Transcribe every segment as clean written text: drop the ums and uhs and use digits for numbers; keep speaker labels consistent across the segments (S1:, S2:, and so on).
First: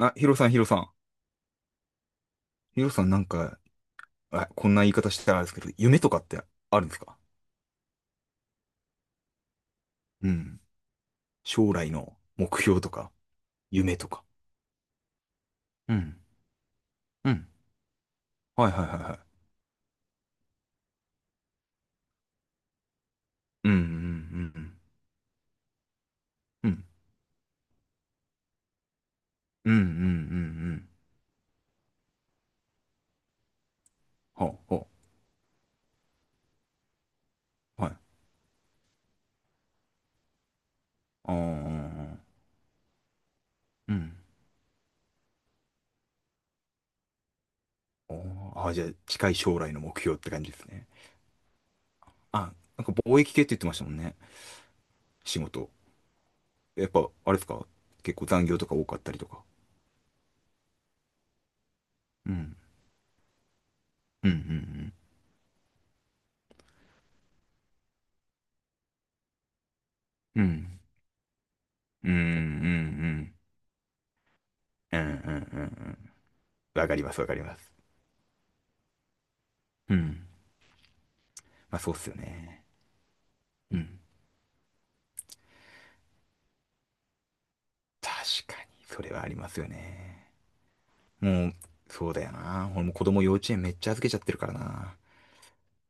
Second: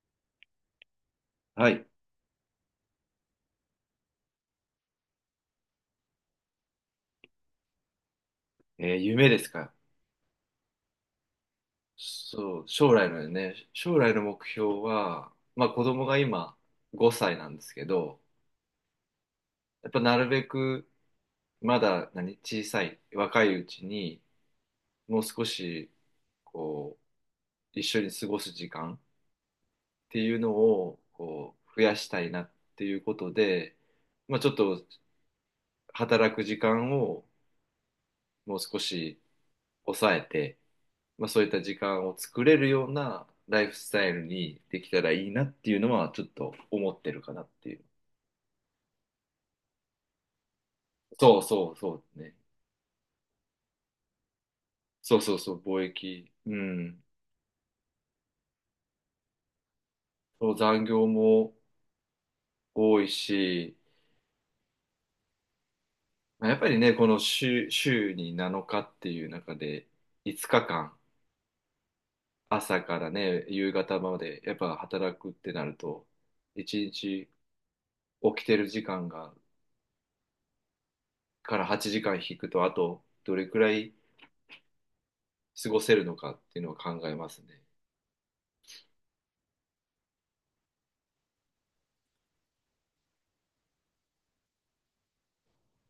S1: あ、ヒロさん、ヒロさん。
S2: はい。
S1: ヒロさんなんか、あ、こんな言い方したらあれですけど、夢とかってあるんですか？
S2: 夢ですか？
S1: うん。将来の
S2: そ
S1: 目
S2: う、
S1: 標と
S2: 将来
S1: か、
S2: のね、
S1: 夢
S2: 将
S1: と
S2: 来の
S1: か。
S2: 目標は、まあ子
S1: う
S2: 供
S1: ん。
S2: が今5
S1: う
S2: 歳
S1: ん。
S2: なんですけど、
S1: はいはいはいはい。
S2: やっぱなるべくまだ小さい、若いう
S1: うんうんう
S2: ちに、
S1: ん
S2: もう少し、
S1: うん。
S2: こう、一緒に過ごす時間っ
S1: うんうんうんう
S2: ていうの
S1: んうん。
S2: を、こう、増やしたいなっていうことで、まあ
S1: ほ
S2: ちょっ
S1: う
S2: と
S1: ほ
S2: 働く時間を
S1: う。はい。
S2: もう少し抑えて、まあ、
S1: あ
S2: そういった時間を
S1: ー
S2: 作れるようなライフス
S1: う
S2: タイ
S1: ん。
S2: ルにできたらいいなっていうのはちょっと思ってるかなっていう。
S1: おーあー、じゃあ近い将来の目標って感じですね。
S2: そうそうそうね。
S1: あ、なんか貿易系って言ってましたもんね。
S2: そうそう
S1: 仕
S2: そう、
S1: 事。
S2: 貿易。う
S1: やっ
S2: ん。
S1: ぱ、あれですか？結構残業とか多かったりとか。
S2: そう、残業も
S1: うん。
S2: 多いし、
S1: うんう
S2: まあ、やっぱりね、この週に7日っていう中で
S1: んうん。
S2: 5
S1: う
S2: 日
S1: ん。
S2: 間、
S1: うんうんう
S2: 朝から
S1: ん。
S2: ね、夕方までやっぱ
S1: うんうんう
S2: 働くって
S1: ん
S2: な
S1: う
S2: ると、
S1: ん。
S2: 1
S1: わかりますわ
S2: 日
S1: かります。
S2: 起きてる時間が
S1: うん。
S2: から
S1: まあ
S2: 8
S1: そうっす
S2: 時
S1: よ
S2: 間引くと、
S1: ね。
S2: あとどれくら
S1: う
S2: い
S1: ん。
S2: 過ごせるのかっていうのを考えますね。
S1: 確かに、それはありますよね。もう、そうだよな。俺も子供幼稚園めっちゃ預けちゃってるからな。な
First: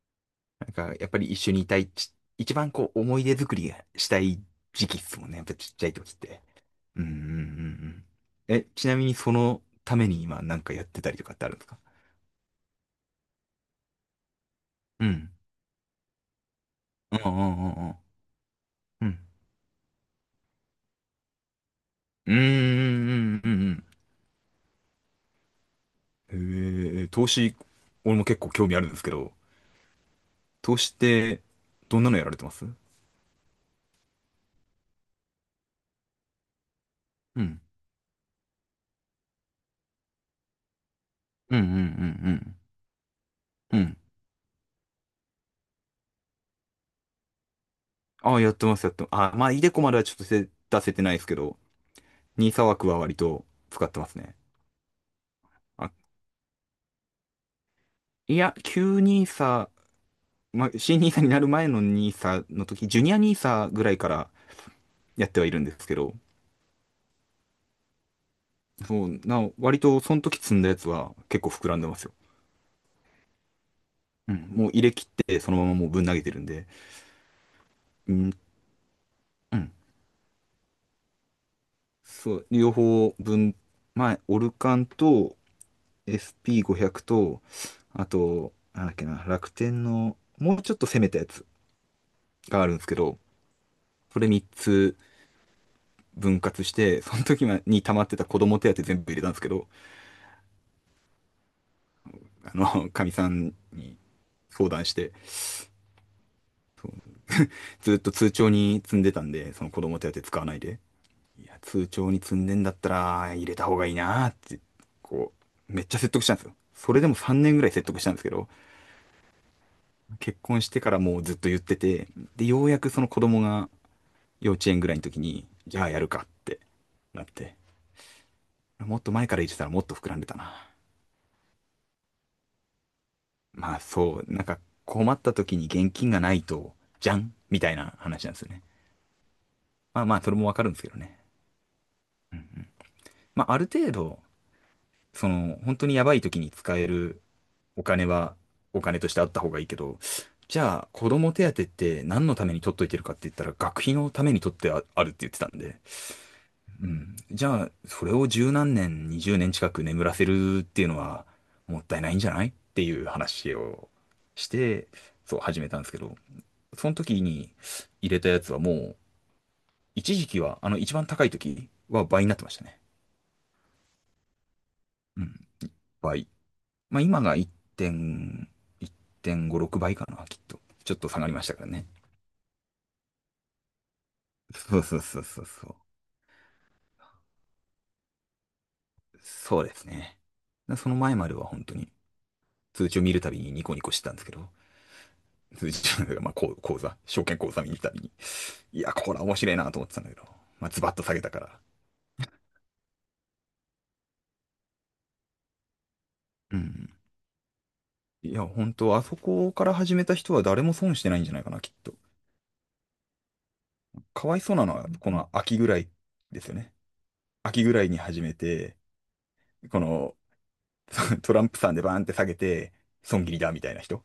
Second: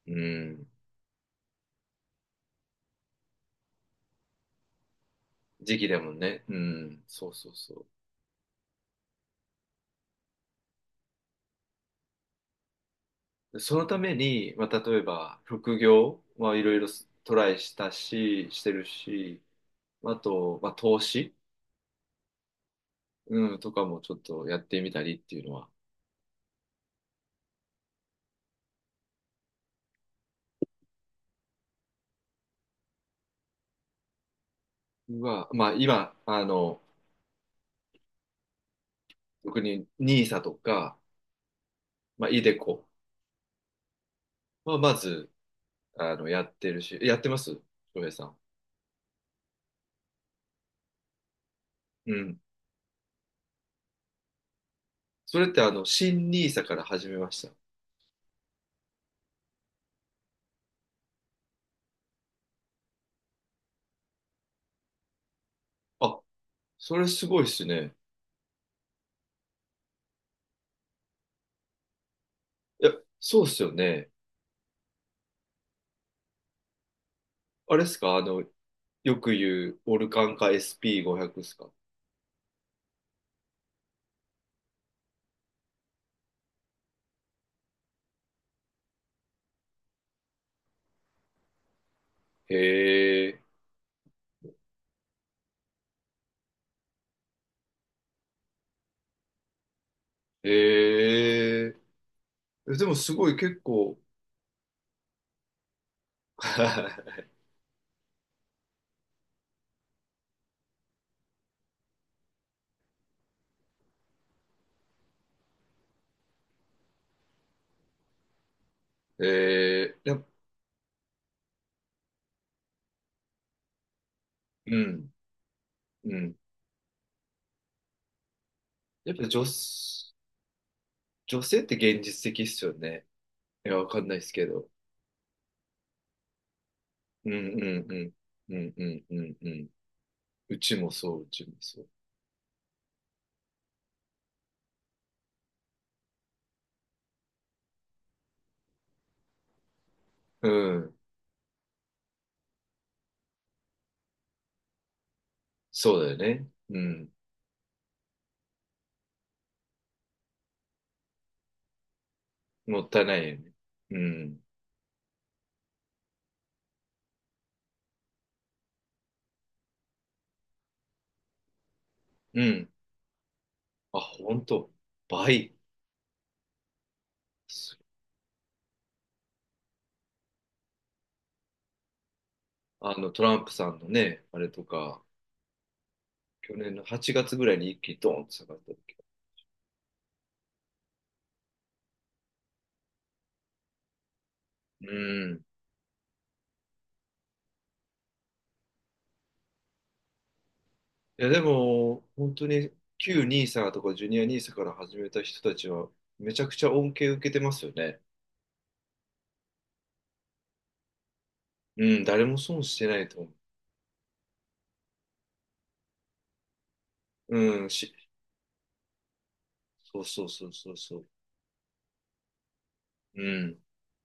S2: うん。
S1: んか、やっぱり一緒にいたい一番こう、思い出作りがしたい時期っすもんね。やっぱちっ
S2: 時
S1: ち
S2: 期
S1: ゃい
S2: だも
S1: 時っ
S2: ん
S1: て。
S2: ね。うん。
S1: うんうんう
S2: そう
S1: んう
S2: そうそ
S1: ん。え、ちなみにそのために今なんかやってたりとかってあるんですか？
S2: う。そのために、まあ、例え
S1: うん。
S2: ば、副業はいろいろ
S1: うん。う
S2: ト
S1: んう
S2: ライ
S1: ん
S2: し
S1: う
S2: た
S1: ん
S2: し、してる
S1: うん。うん。
S2: し、まあと、まあ、投資、
S1: うんうんうんう
S2: うん、とか
S1: ん
S2: もちょっとやってみたりっていうのは、
S1: うん。投資、俺も結構興味あるんですけど、として、どんなのやられてます？うん。
S2: は、まあ、今、あの、
S1: うん
S2: 特にニー s とか、
S1: うんう
S2: まあ、
S1: ん
S2: イデコ
S1: うん。うん。
S2: はまず、あの、やってます翔平さ
S1: あ
S2: ん。
S1: あ、やってます、やってます。ああ、まあ、イデコまではちょっと出せてないですけど、
S2: うん。
S1: ニーサ枠は割と使ってますね。
S2: それって、あの、
S1: あ、
S2: 新ニー s から始めました？
S1: いや、旧ニーサ、まあ、新ニーサになる前のニーサの時、ジュニアニーサぐらいからやってはいるんですけど、
S2: あ、それすごいっすね。
S1: そう、割とその時積んだやつは結構膨らんでますよ。
S2: いや、そうっすよね。
S1: うん、もう入れ切ってそのままもうぶん投げてるんで、
S2: あれっす
S1: う
S2: か、あ
S1: ん、
S2: の、よく
S1: う
S2: 言
S1: ん、
S2: うオルカンか SP500 ですか？
S1: そう、両方分、まあ、オルカンと、SP500 と、あと、なんだっけな、楽天の、もうちょっと攻めたやつがあるんですけど、
S2: へえ、
S1: それ3つ分割して、その時に溜まってた子供手当全部入れたんですけど、
S2: へえ、えでも
S1: かみ
S2: す
S1: さ
S2: ごい
S1: ん
S2: 結
S1: に
S2: 構
S1: 相談して、ずっと通帳に積んでたんで、その子供手当使わないで。いや、通帳に積んでんだったら、入れた方がいいなーって、こう、めっちゃ説得したんですよ。それでも3年ぐらい説得したんですけど、
S2: えー、やっ、
S1: 結婚してからもうずっと言ってて、で、ようやくその子供が幼稚
S2: う
S1: 園ぐらいの
S2: ん、
S1: 時に、じゃあやる
S2: う
S1: かっ
S2: ん。
S1: てなって、もっと
S2: やっぱ
S1: 前か
S2: 女、
S1: ら入
S2: 女
S1: れてたらもっと膨らんでたな。
S2: 性って現実的っすよね。い
S1: ま
S2: や、
S1: あ
S2: わかんないで
S1: そう、
S2: す
S1: なん
S2: け
S1: か
S2: ど。
S1: 困った時に現金がないと、じゃ
S2: うん
S1: ん
S2: う
S1: みたい
S2: んう
S1: な
S2: ん。
S1: 話なんですよ
S2: う
S1: ね。
S2: んうんうんうん。
S1: まあまあ、それもわ
S2: う
S1: かるん
S2: ち
S1: ですけ
S2: も
S1: ど
S2: そう、
S1: ね。
S2: うちもそう。
S1: うんうん。まあある程度、その、本当にやばい時に使えるお金は、お金としてあった方がいいけど、
S2: う
S1: じゃあ、
S2: ん。
S1: 子供手当って何のために取っといてるかって言ったら、学費のために取ってああるって言ってたんで、
S2: そうだよね。う
S1: う
S2: ん。
S1: ん。じゃあ、それを十何年、20年近く眠らせるっていうのはもったいないんじゃないっ
S2: も
S1: て
S2: った
S1: い
S2: い
S1: う
S2: ないよね。
S1: 話を
S2: うん。
S1: して、そう始めたんですけど、その時に入れたやつはもう、一時期は、あの一番高い時は倍になっ
S2: う
S1: てました
S2: ん。
S1: ね。
S2: あ、ほんと。
S1: うん、
S2: 倍。
S1: 倍。まあ今が 1.、1.5、6倍かな、きっと。ちょっと下がりましたからね。
S2: あの、トランプさんのね、あれと
S1: そうそう
S2: か。
S1: そうそうそう。
S2: 去年の8月ぐらいに一気にドーンと下がった時。
S1: そうですね。その前までは本当に通知を見るたびにニコニコしてたんですけど、
S2: うん。
S1: まあ、こう講座、証券講座見に行ったりに。いや、これ面白いなと思ってたんだけど、まあ、ズバッと下げ
S2: いや、
S1: た
S2: で
S1: から。
S2: も、本当に旧ニーサとかジュニアニーサから始めた人たちは、めちゃく
S1: う
S2: ちゃ
S1: ん。
S2: 恩恵受けてますよね。
S1: いや、本当あそこから始めた人は誰も損してないんじゃないかな、きっと。
S2: うん、誰も損してないと思
S1: かわいそうなのは、この秋ぐらいですよね。
S2: う。
S1: 秋ぐらいに始めて、こ
S2: そう
S1: の
S2: そうそうそうそう。
S1: トランプさんでバーンって下げて、
S2: う
S1: 損切り
S2: ん。
S1: だ、
S2: だ
S1: みたいな人。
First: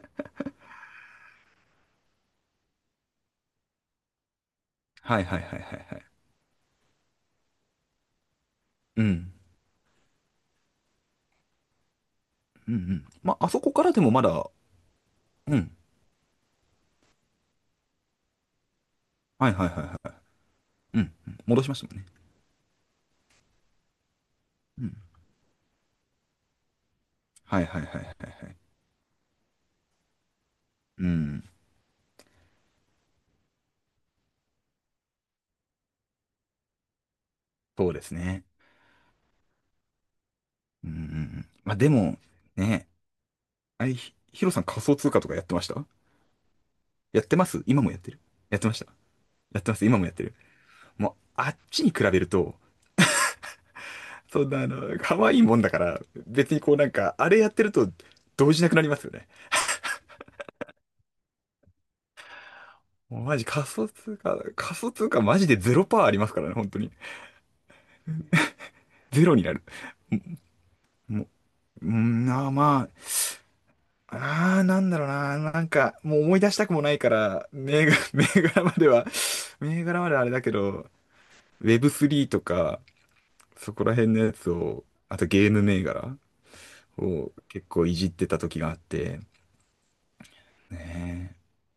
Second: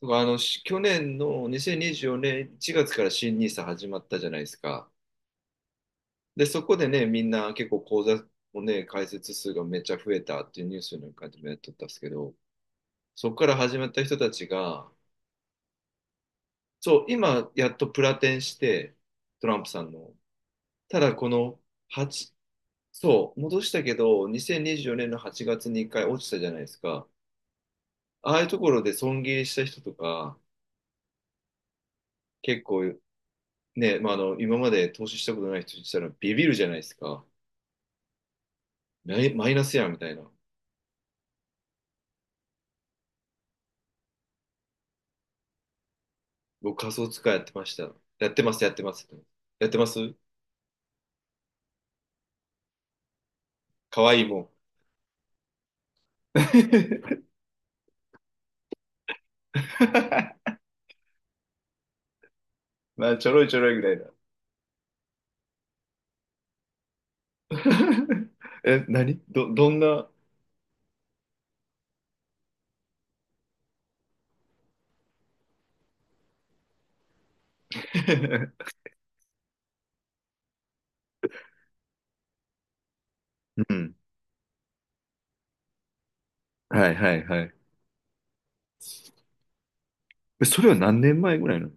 S2: から去年の2024年1月から新ニーサ始まったじゃないですか。
S1: はいはいはいはいはい。
S2: で、そこでね、みんな結構口座をね、
S1: う
S2: 開
S1: ん。
S2: 設数がめっちゃ増えたっていうニュースなんかでもやっとったんですけど、
S1: うんうん。
S2: そこ
S1: ま
S2: か
S1: あ、あ
S2: ら
S1: そこ
S2: 始
S1: か
S2: まっ
S1: らで
S2: た
S1: も
S2: 人
S1: ま
S2: たち
S1: だ、
S2: が、
S1: うん。
S2: そう、今、やっとプラテンして、ト
S1: はい
S2: ラン
S1: は
S2: プ
S1: いは
S2: さん
S1: い
S2: の。
S1: はい。
S2: た
S1: うん、
S2: だ、この
S1: 戻しましたもんね。
S2: 8、そう、戻したけど、
S1: う
S2: 2024
S1: ん。
S2: 年の8月に1回落ちたじゃないですか。
S1: はいはいはいはい
S2: ああいう
S1: はい。
S2: ところで損切りした人とか、
S1: うん。
S2: 結構ね、まあ、あの、今まで投資したことない人にしたらビビるじゃないですか。
S1: そうですね。
S2: マイマイナスやんみたいな。
S1: うんうんうん。まあでも、ね、あい、ひヒロさん仮想通貨とかやってました？
S2: 僕、仮想通
S1: やっ
S2: 貨
S1: て
S2: やっ
S1: ま
S2: て
S1: す
S2: まし
S1: 今も
S2: た。
S1: やってる？
S2: やってま
S1: やっ
S2: す、
S1: て
S2: やっ
S1: まし
S2: て
S1: た？
S2: ます。
S1: やっ
S2: やっ
S1: てま
S2: て
S1: す
S2: ま
S1: 今もや
S2: す。
S1: ってる？もう、あっちに比べると、
S2: かわいいも
S1: そん
S2: ん。
S1: な可愛いもんだから、別にこうなんか、あ れやってると、動じなくなりますよね。
S2: まあ、
S1: もう
S2: ちょ
S1: マ
S2: ろ
S1: ジ
S2: いちょ
S1: 仮
S2: ろいぐ
S1: 想
S2: らいだ。
S1: 通貨、仮想通貨マジでゼロパーありますからね、本当に。
S2: え、
S1: ゼロになる。
S2: どんな？
S1: もう、うん、まあーまあ、なんだろうな、なんか、もう思い出したくもないから、銘 柄までは、銘柄まではあれだけど、Web3 とか、そ
S2: う
S1: こら
S2: ん。
S1: 辺のやつを、あとゲーム銘柄
S2: はいはい
S1: を
S2: はい。
S1: 結構いじってた時があって、
S2: えそれは
S1: ね
S2: 何年
S1: え、
S2: 前ぐらいなの？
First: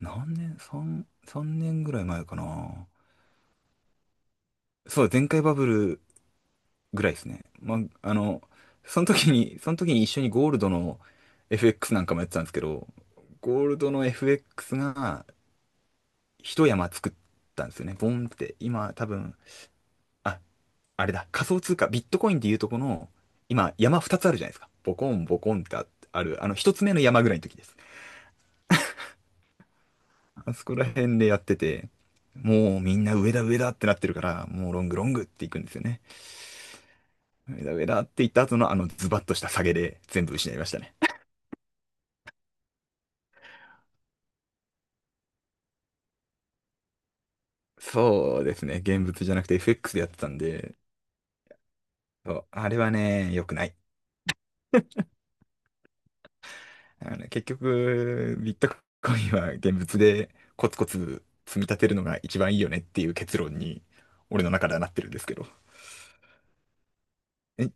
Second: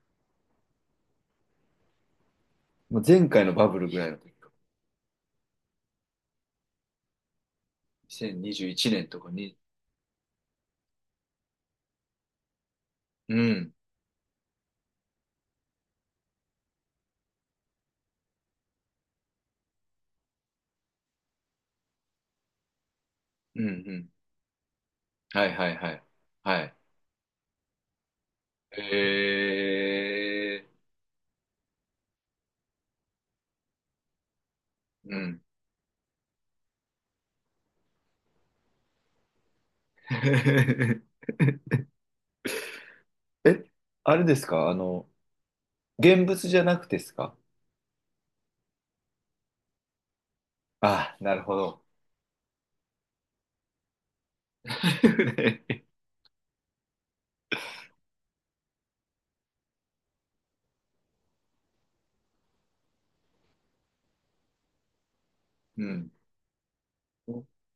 S1: 何年、3年ぐらい前かな。
S2: まあ前回のバブルぐらいの時か。
S1: そう、前回バブルぐらいですね。まあ、あの、
S2: 2021
S1: その
S2: 年とか
S1: 時
S2: に。
S1: に、その時に一緒にゴールドの FX なんかもやってたんですけど、
S2: う
S1: ゴー
S2: ん。
S1: ルドの FX が一山作ったんですよね。ボンって、今多分、あ、あれだ、仮想通貨、ビットコインでいうとこの、
S2: うんう
S1: 今、山
S2: ん。
S1: 2つあるじゃないですか。ボコン、ボ
S2: はい
S1: コンっ
S2: はい
S1: てあ
S2: はい。
S1: ある、あの、
S2: は
S1: 1
S2: い。
S1: つ目の山ぐらいの時です。あ
S2: え
S1: そこら辺でやってて、もうみんな上だ上だってなってるから、もうロングロ
S2: ー。
S1: ン
S2: う
S1: グっ
S2: ん。
S1: ていくんですよね。上だ上だって言った後のあのズバッとした下げで全部失いましたね。
S2: え、あれですか、あの、現物じゃなくてですか？
S1: そうですね。現物じゃなくて FX でやってたんで、
S2: ああ、なるほど。
S1: そう、あれはね、良くない。あのね、結局、ビットコインは現物でコツコツ積み立てるのが一番いいよねっていう結論に、俺の中ではなってるんですけど。
S2: うん。
S1: え、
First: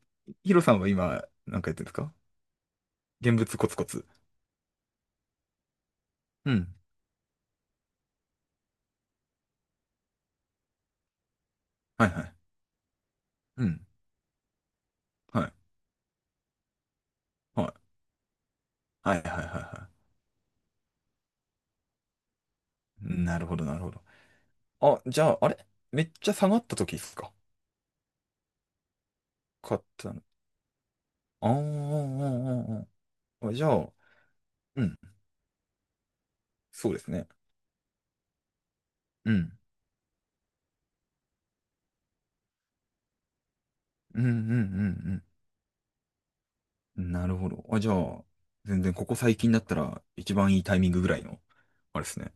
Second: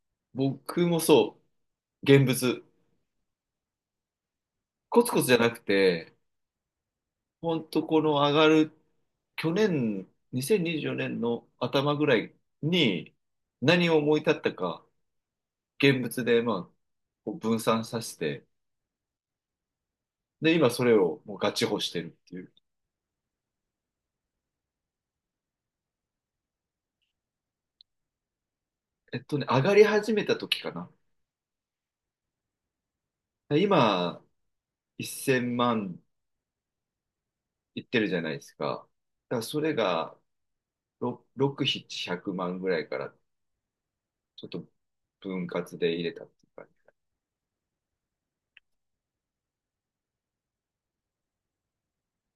S1: ヒロさん
S2: 僕
S1: は
S2: も
S1: 今、
S2: そ
S1: なんかやってるんです
S2: う。
S1: か？
S2: 現物。
S1: 現物コツコツ。
S2: コツコツじゃなくて、
S1: うん。
S2: ほんとこの上がる去年、2024年の頭ぐ
S1: はい
S2: ら
S1: はい。
S2: いに
S1: うん。
S2: 何を思い立ったか、
S1: はい。
S2: 現物で、まあ、こう分
S1: はい。
S2: 散させて、
S1: はいはいはいは
S2: で、今それをもうガチホしてるっていう。
S1: い。なるほどなるほど。あ、じゃあ、あれ？めっちゃ下がった時ですか？
S2: えっとね、上が
S1: 買っ
S2: り始
S1: たの？
S2: めた時かな。
S1: あーあー、あーあーあー、じゃあ、
S2: 今、
S1: うん。
S2: 1000万
S1: そうですね。
S2: いってるじゃないですか。
S1: う
S2: だから
S1: ん。
S2: それが6、6、700万ぐらいから
S1: うんうんう
S2: ちょっ
S1: んう
S2: と
S1: ん。
S2: 分割で入れたっていうか。
S1: なるほど。あ、じゃあ、全然ここ最近だったら一番いいタイミングぐらいの、あれですね。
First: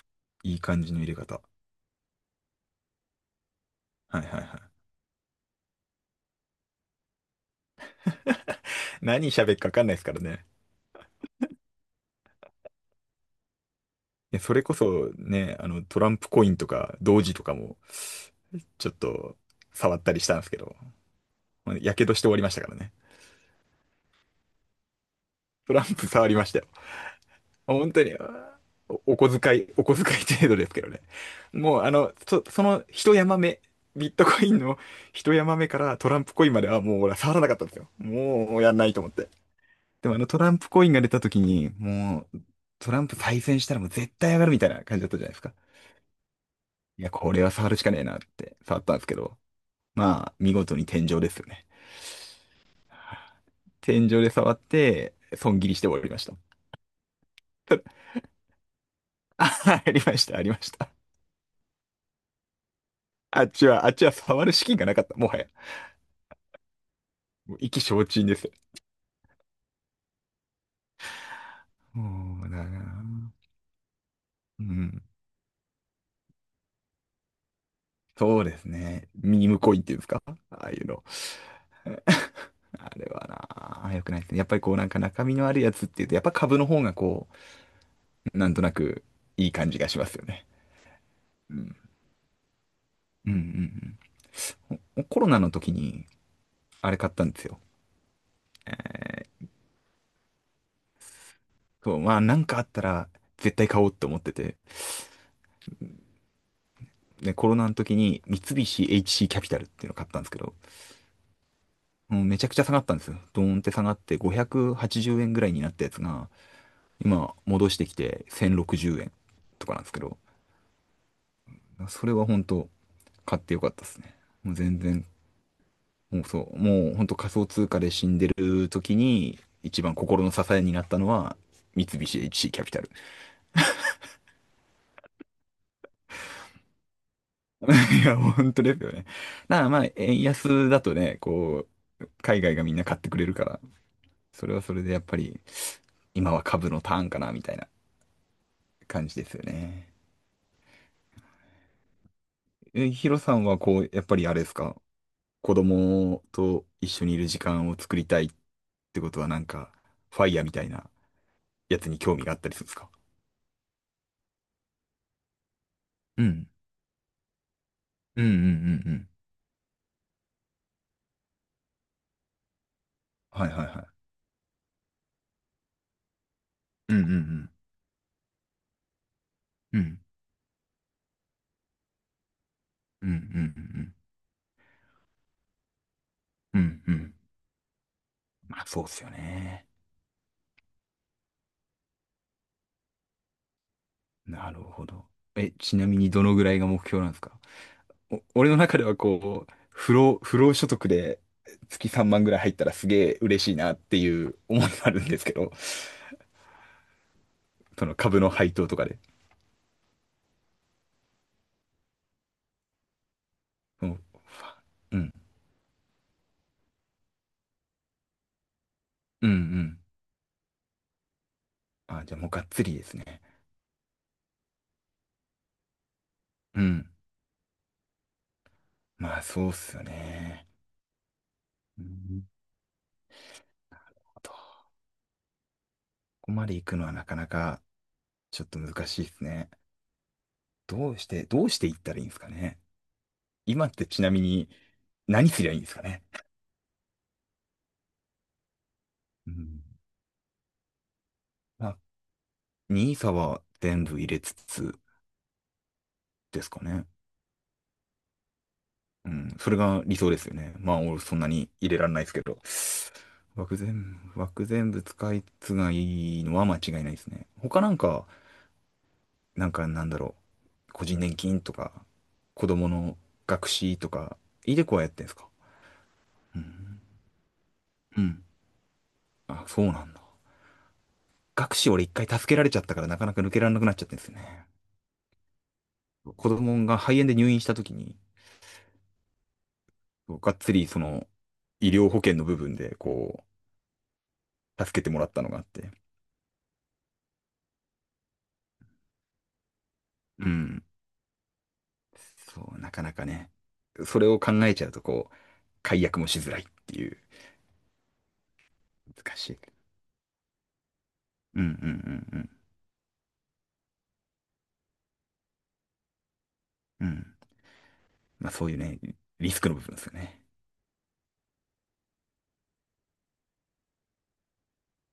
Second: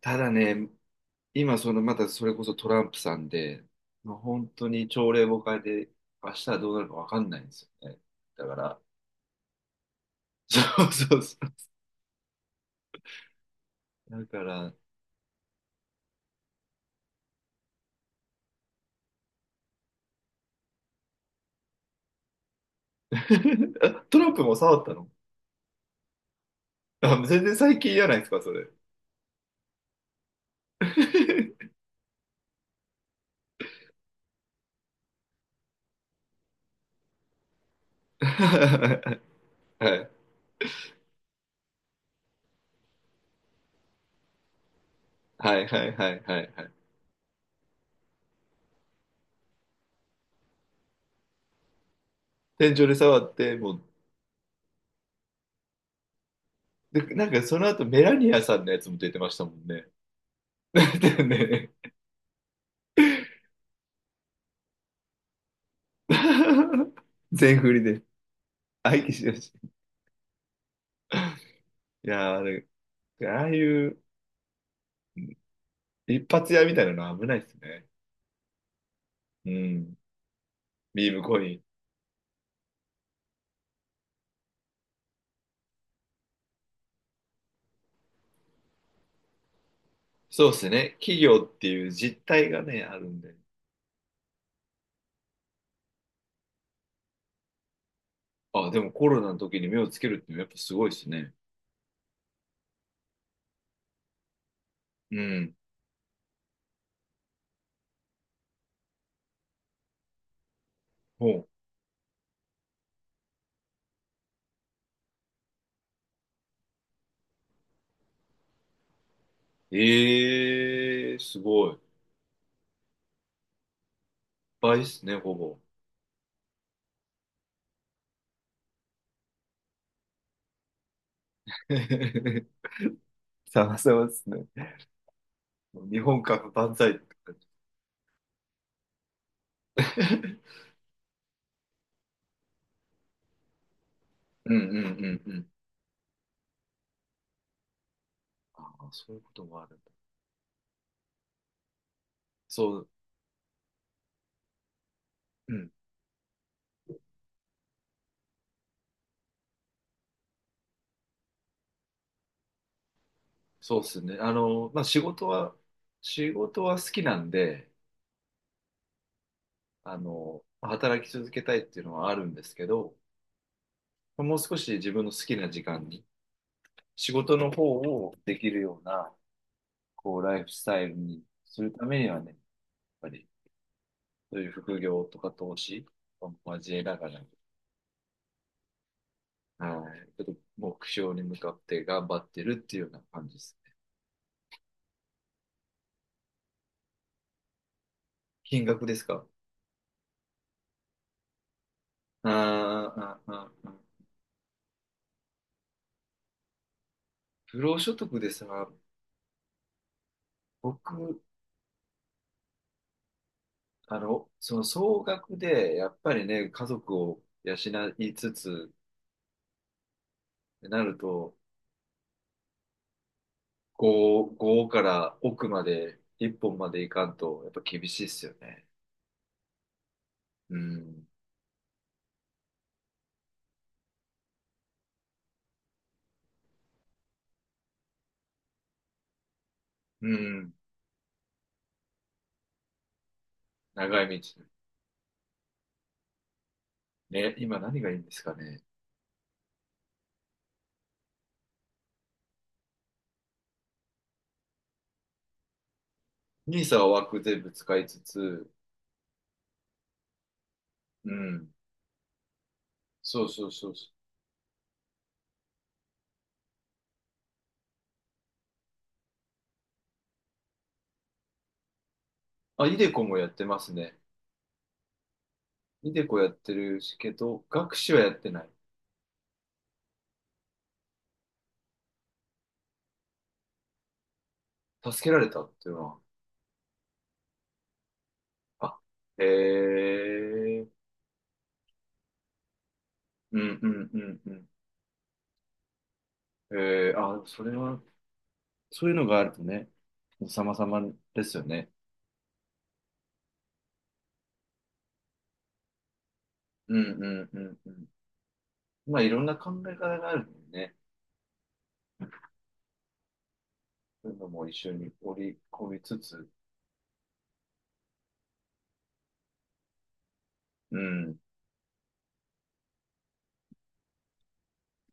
S2: ただ
S1: いい
S2: ね、
S1: 感じの入れ方。
S2: 今、その、またそれこそトランプさんで、まあ、
S1: はいはい
S2: 本
S1: は
S2: 当に
S1: い。
S2: 朝令暮改で、明日はどうなるかわかんないんですよね。だから、
S1: 何喋るか分かんないですからね。
S2: そうそうそう。だ
S1: いや
S2: か
S1: それ
S2: ら、
S1: こそね、トランプコインとか、同時とかも、ちょっと触ったりしたんですけど、まあやけどして終わりましたからね。
S2: あ、トランプも触ったの？
S1: トランプ触りましたよ。
S2: あ、全然最
S1: 本
S2: 近じ
S1: 当
S2: ゃな
S1: に、
S2: いですか、それ。
S1: お小遣い程度ですけどね。もう、その一山目、ビットコインの一山目からトランプコインまではもう俺は触らなかったんですよ。
S2: は
S1: もうやんないと思って。
S2: い、
S1: でもあのトランプコインが出た時に、もう、トランプ再選したらもう絶対上がるみたいな感じだったじゃないですか。
S2: はいはいはいはいはい。
S1: いや、これは触るしかねえなって触ったんですけど、まあ、見事に天井ですよね。
S2: 天井で触って、もう、
S1: 天井で触って、損切りして終わりました。
S2: で、なんかその後メラニアさんのやつも出てまし たもん
S1: あ
S2: ね。
S1: りました、ありまし
S2: だ
S1: た。
S2: ってね。
S1: あっちは、あっちは触る資金がなかった、もはや。
S2: 全
S1: 意
S2: 振
S1: 気
S2: りで。
S1: 消沈ですよ。
S2: 相手しだし。
S1: そ
S2: いやー、あ
S1: うだ
S2: れ、
S1: な。
S2: ああいう、
S1: うん。
S2: 一発屋みたいなのは危ないですね。
S1: そうですね。ミ
S2: う
S1: ームコインって
S2: ん。
S1: いうんですかああいうの。
S2: ビームコイン。
S1: あれはなあ、良くないですね。やっぱりこうなんか中身のあるやつっていうと、やっぱ株の方がこう、なんとなくいい感じがしますよね。
S2: そうですね。企業
S1: う
S2: って
S1: ん。
S2: いう実態がね、あるん
S1: うん
S2: で。
S1: うんうん。ほコロナの時に、あれ買ったんですよ。
S2: あ、でもコロナの時に目をつけるっていうのはやっぱすごいですね。
S1: そう、まあなんかあったら絶対買おうって思ってて。
S2: うん。
S1: で、コロナの時に三菱 HC キャピタルっていうのを買ったんですけど、
S2: ほう。
S1: うん、めちゃくちゃ下がったんですよ。ドーンって下がって580円ぐらいになったやつが、今戻してきて1060円とかなんですけど、
S2: ええすごい。
S1: それは本当買ってよかったですね。もう
S2: 倍
S1: 全
S2: です
S1: 然、
S2: ね、ほぼ。
S1: もうそう、もう本当仮想通貨で死んでる時に一番心の支えになったのは三菱 HC キャピタル。
S2: さまさまですね。日本株万歳って感じ。
S1: いや、本当ですよね。だからまあ、円 安だとね、こう、海外がみんな買ってくれるから、そ
S2: う
S1: れ
S2: ん
S1: は
S2: うん
S1: そ
S2: う
S1: れでやっぱ
S2: んう
S1: り
S2: ん。
S1: 今は株のターンかなみたいな
S2: ああ、そ
S1: 感じ
S2: ういう
S1: で
S2: こ
S1: す
S2: と
S1: よ
S2: もあるん
S1: ね。
S2: だ。そう、
S1: え、ヒロさんはこう、やっぱりあれですか？
S2: う
S1: 子
S2: ん。
S1: 供と一緒にいる時間を作りたいってことはなんか、ファイヤーみたいなやつに興味があったりするんですか？
S2: そうですね。あの、まあ、
S1: う
S2: 仕
S1: ん。
S2: 事は好きなんで、
S1: うんうんうんうん
S2: あの、働き続けたいっていうのはあるんですけど、
S1: はいはいはい。
S2: もう少し自分の好きな時間に、
S1: うん。うん
S2: 仕
S1: う
S2: 事の
S1: ん
S2: 方をできるような、
S1: うん。
S2: こう、ライフスタイルにするためにはね、やっ
S1: う
S2: ぱ
S1: んうんう
S2: り、
S1: ん
S2: そういう副業とか投資を
S1: う
S2: 交え
S1: ん。うん
S2: な
S1: う
S2: が
S1: ん。
S2: らね、
S1: まあそうっすよね。
S2: はい、ちょっと目標に向かって頑張ってるっていうような感じです。
S1: なるほど。え、ちなみにどのぐらいが目標なんですか？お、俺の
S2: 金
S1: 中で
S2: 額
S1: は
S2: ですか？
S1: こう、不労、不労所得で月3万
S2: あー
S1: ぐらい入ったらすげえ
S2: あー、
S1: 嬉
S2: あ
S1: しい
S2: ー
S1: な
S2: あ、
S1: っていう思いがあるんですけど、
S2: 不労
S1: そ
S2: 所
S1: の
S2: 得
S1: 株の
S2: でさ、
S1: 配当とかで。
S2: 僕、
S1: う
S2: あ
S1: ん、
S2: の、その
S1: う
S2: 総
S1: ん、
S2: 額で、やっぱりね、家族を養いつつ、
S1: うん、うん。
S2: ってなると、
S1: あ、じゃあもうがっつりですね。
S2: 5から奥まで、一本
S1: う
S2: まで
S1: ん。
S2: 行かんと、やっぱ厳しいっすよね。
S1: まあそうっすよね。
S2: うん。
S1: うん。どこまで行くのはなかなかちょっと難しいですね。
S2: うん。
S1: どうして、どうして行ったらいいんですかね。今って
S2: 長
S1: ち
S2: い
S1: なみ
S2: 道。
S1: に何すりゃいいんですかね。
S2: ね、今何がいいんですかね。
S1: うん。まあ、n i は全部入れつつですか
S2: 兄さん
S1: ね。
S2: は枠全部使いつつ、
S1: うん。それが理想ですよね。まあ俺
S2: う
S1: そんな
S2: ん。
S1: に入れられないですけど。
S2: そうそう
S1: 枠
S2: そうそう。
S1: 全部、枠全部使いつがいいのは間違いないですね。他なんかなんか個人年金とか、子
S2: あ、
S1: 供
S2: イデ
S1: の
S2: コもやって
S1: 学
S2: ます
S1: 資と
S2: ね。
S1: か、イデコはやってんすか？
S2: イデコやっ
S1: う
S2: てる
S1: ん。
S2: しけど、学士は
S1: う
S2: やっ
S1: ん。
S2: てない。
S1: あ、そうなんだ。学資俺一回助けられちゃったからなかなか抜けられなくなっちゃってんですよね。
S2: 助けられたっていうのは。
S1: 子供が肺炎で入院した時に、
S2: あ、へ
S1: がっつ
S2: え。
S1: りその、医療保険の部分でこ
S2: うんうんうんうん。
S1: う、助けてもらったのがあって。
S2: ええ、あ、それは、そういうのがあるとね、
S1: う
S2: 様
S1: ん。
S2: 々ですよね。
S1: そう、なかなかね。それを考えちゃうとこう、解約もしづらいって
S2: うん
S1: いう、
S2: うんうんうん。まあ、い
S1: 難
S2: ろん
S1: し
S2: な
S1: い。
S2: 考え方があるもんね。
S1: うんうんうん
S2: そういうのも一緒に織り込みつつ、
S1: うん。うん。まあそういうね、リスクの部分ですよね。
S2: うん。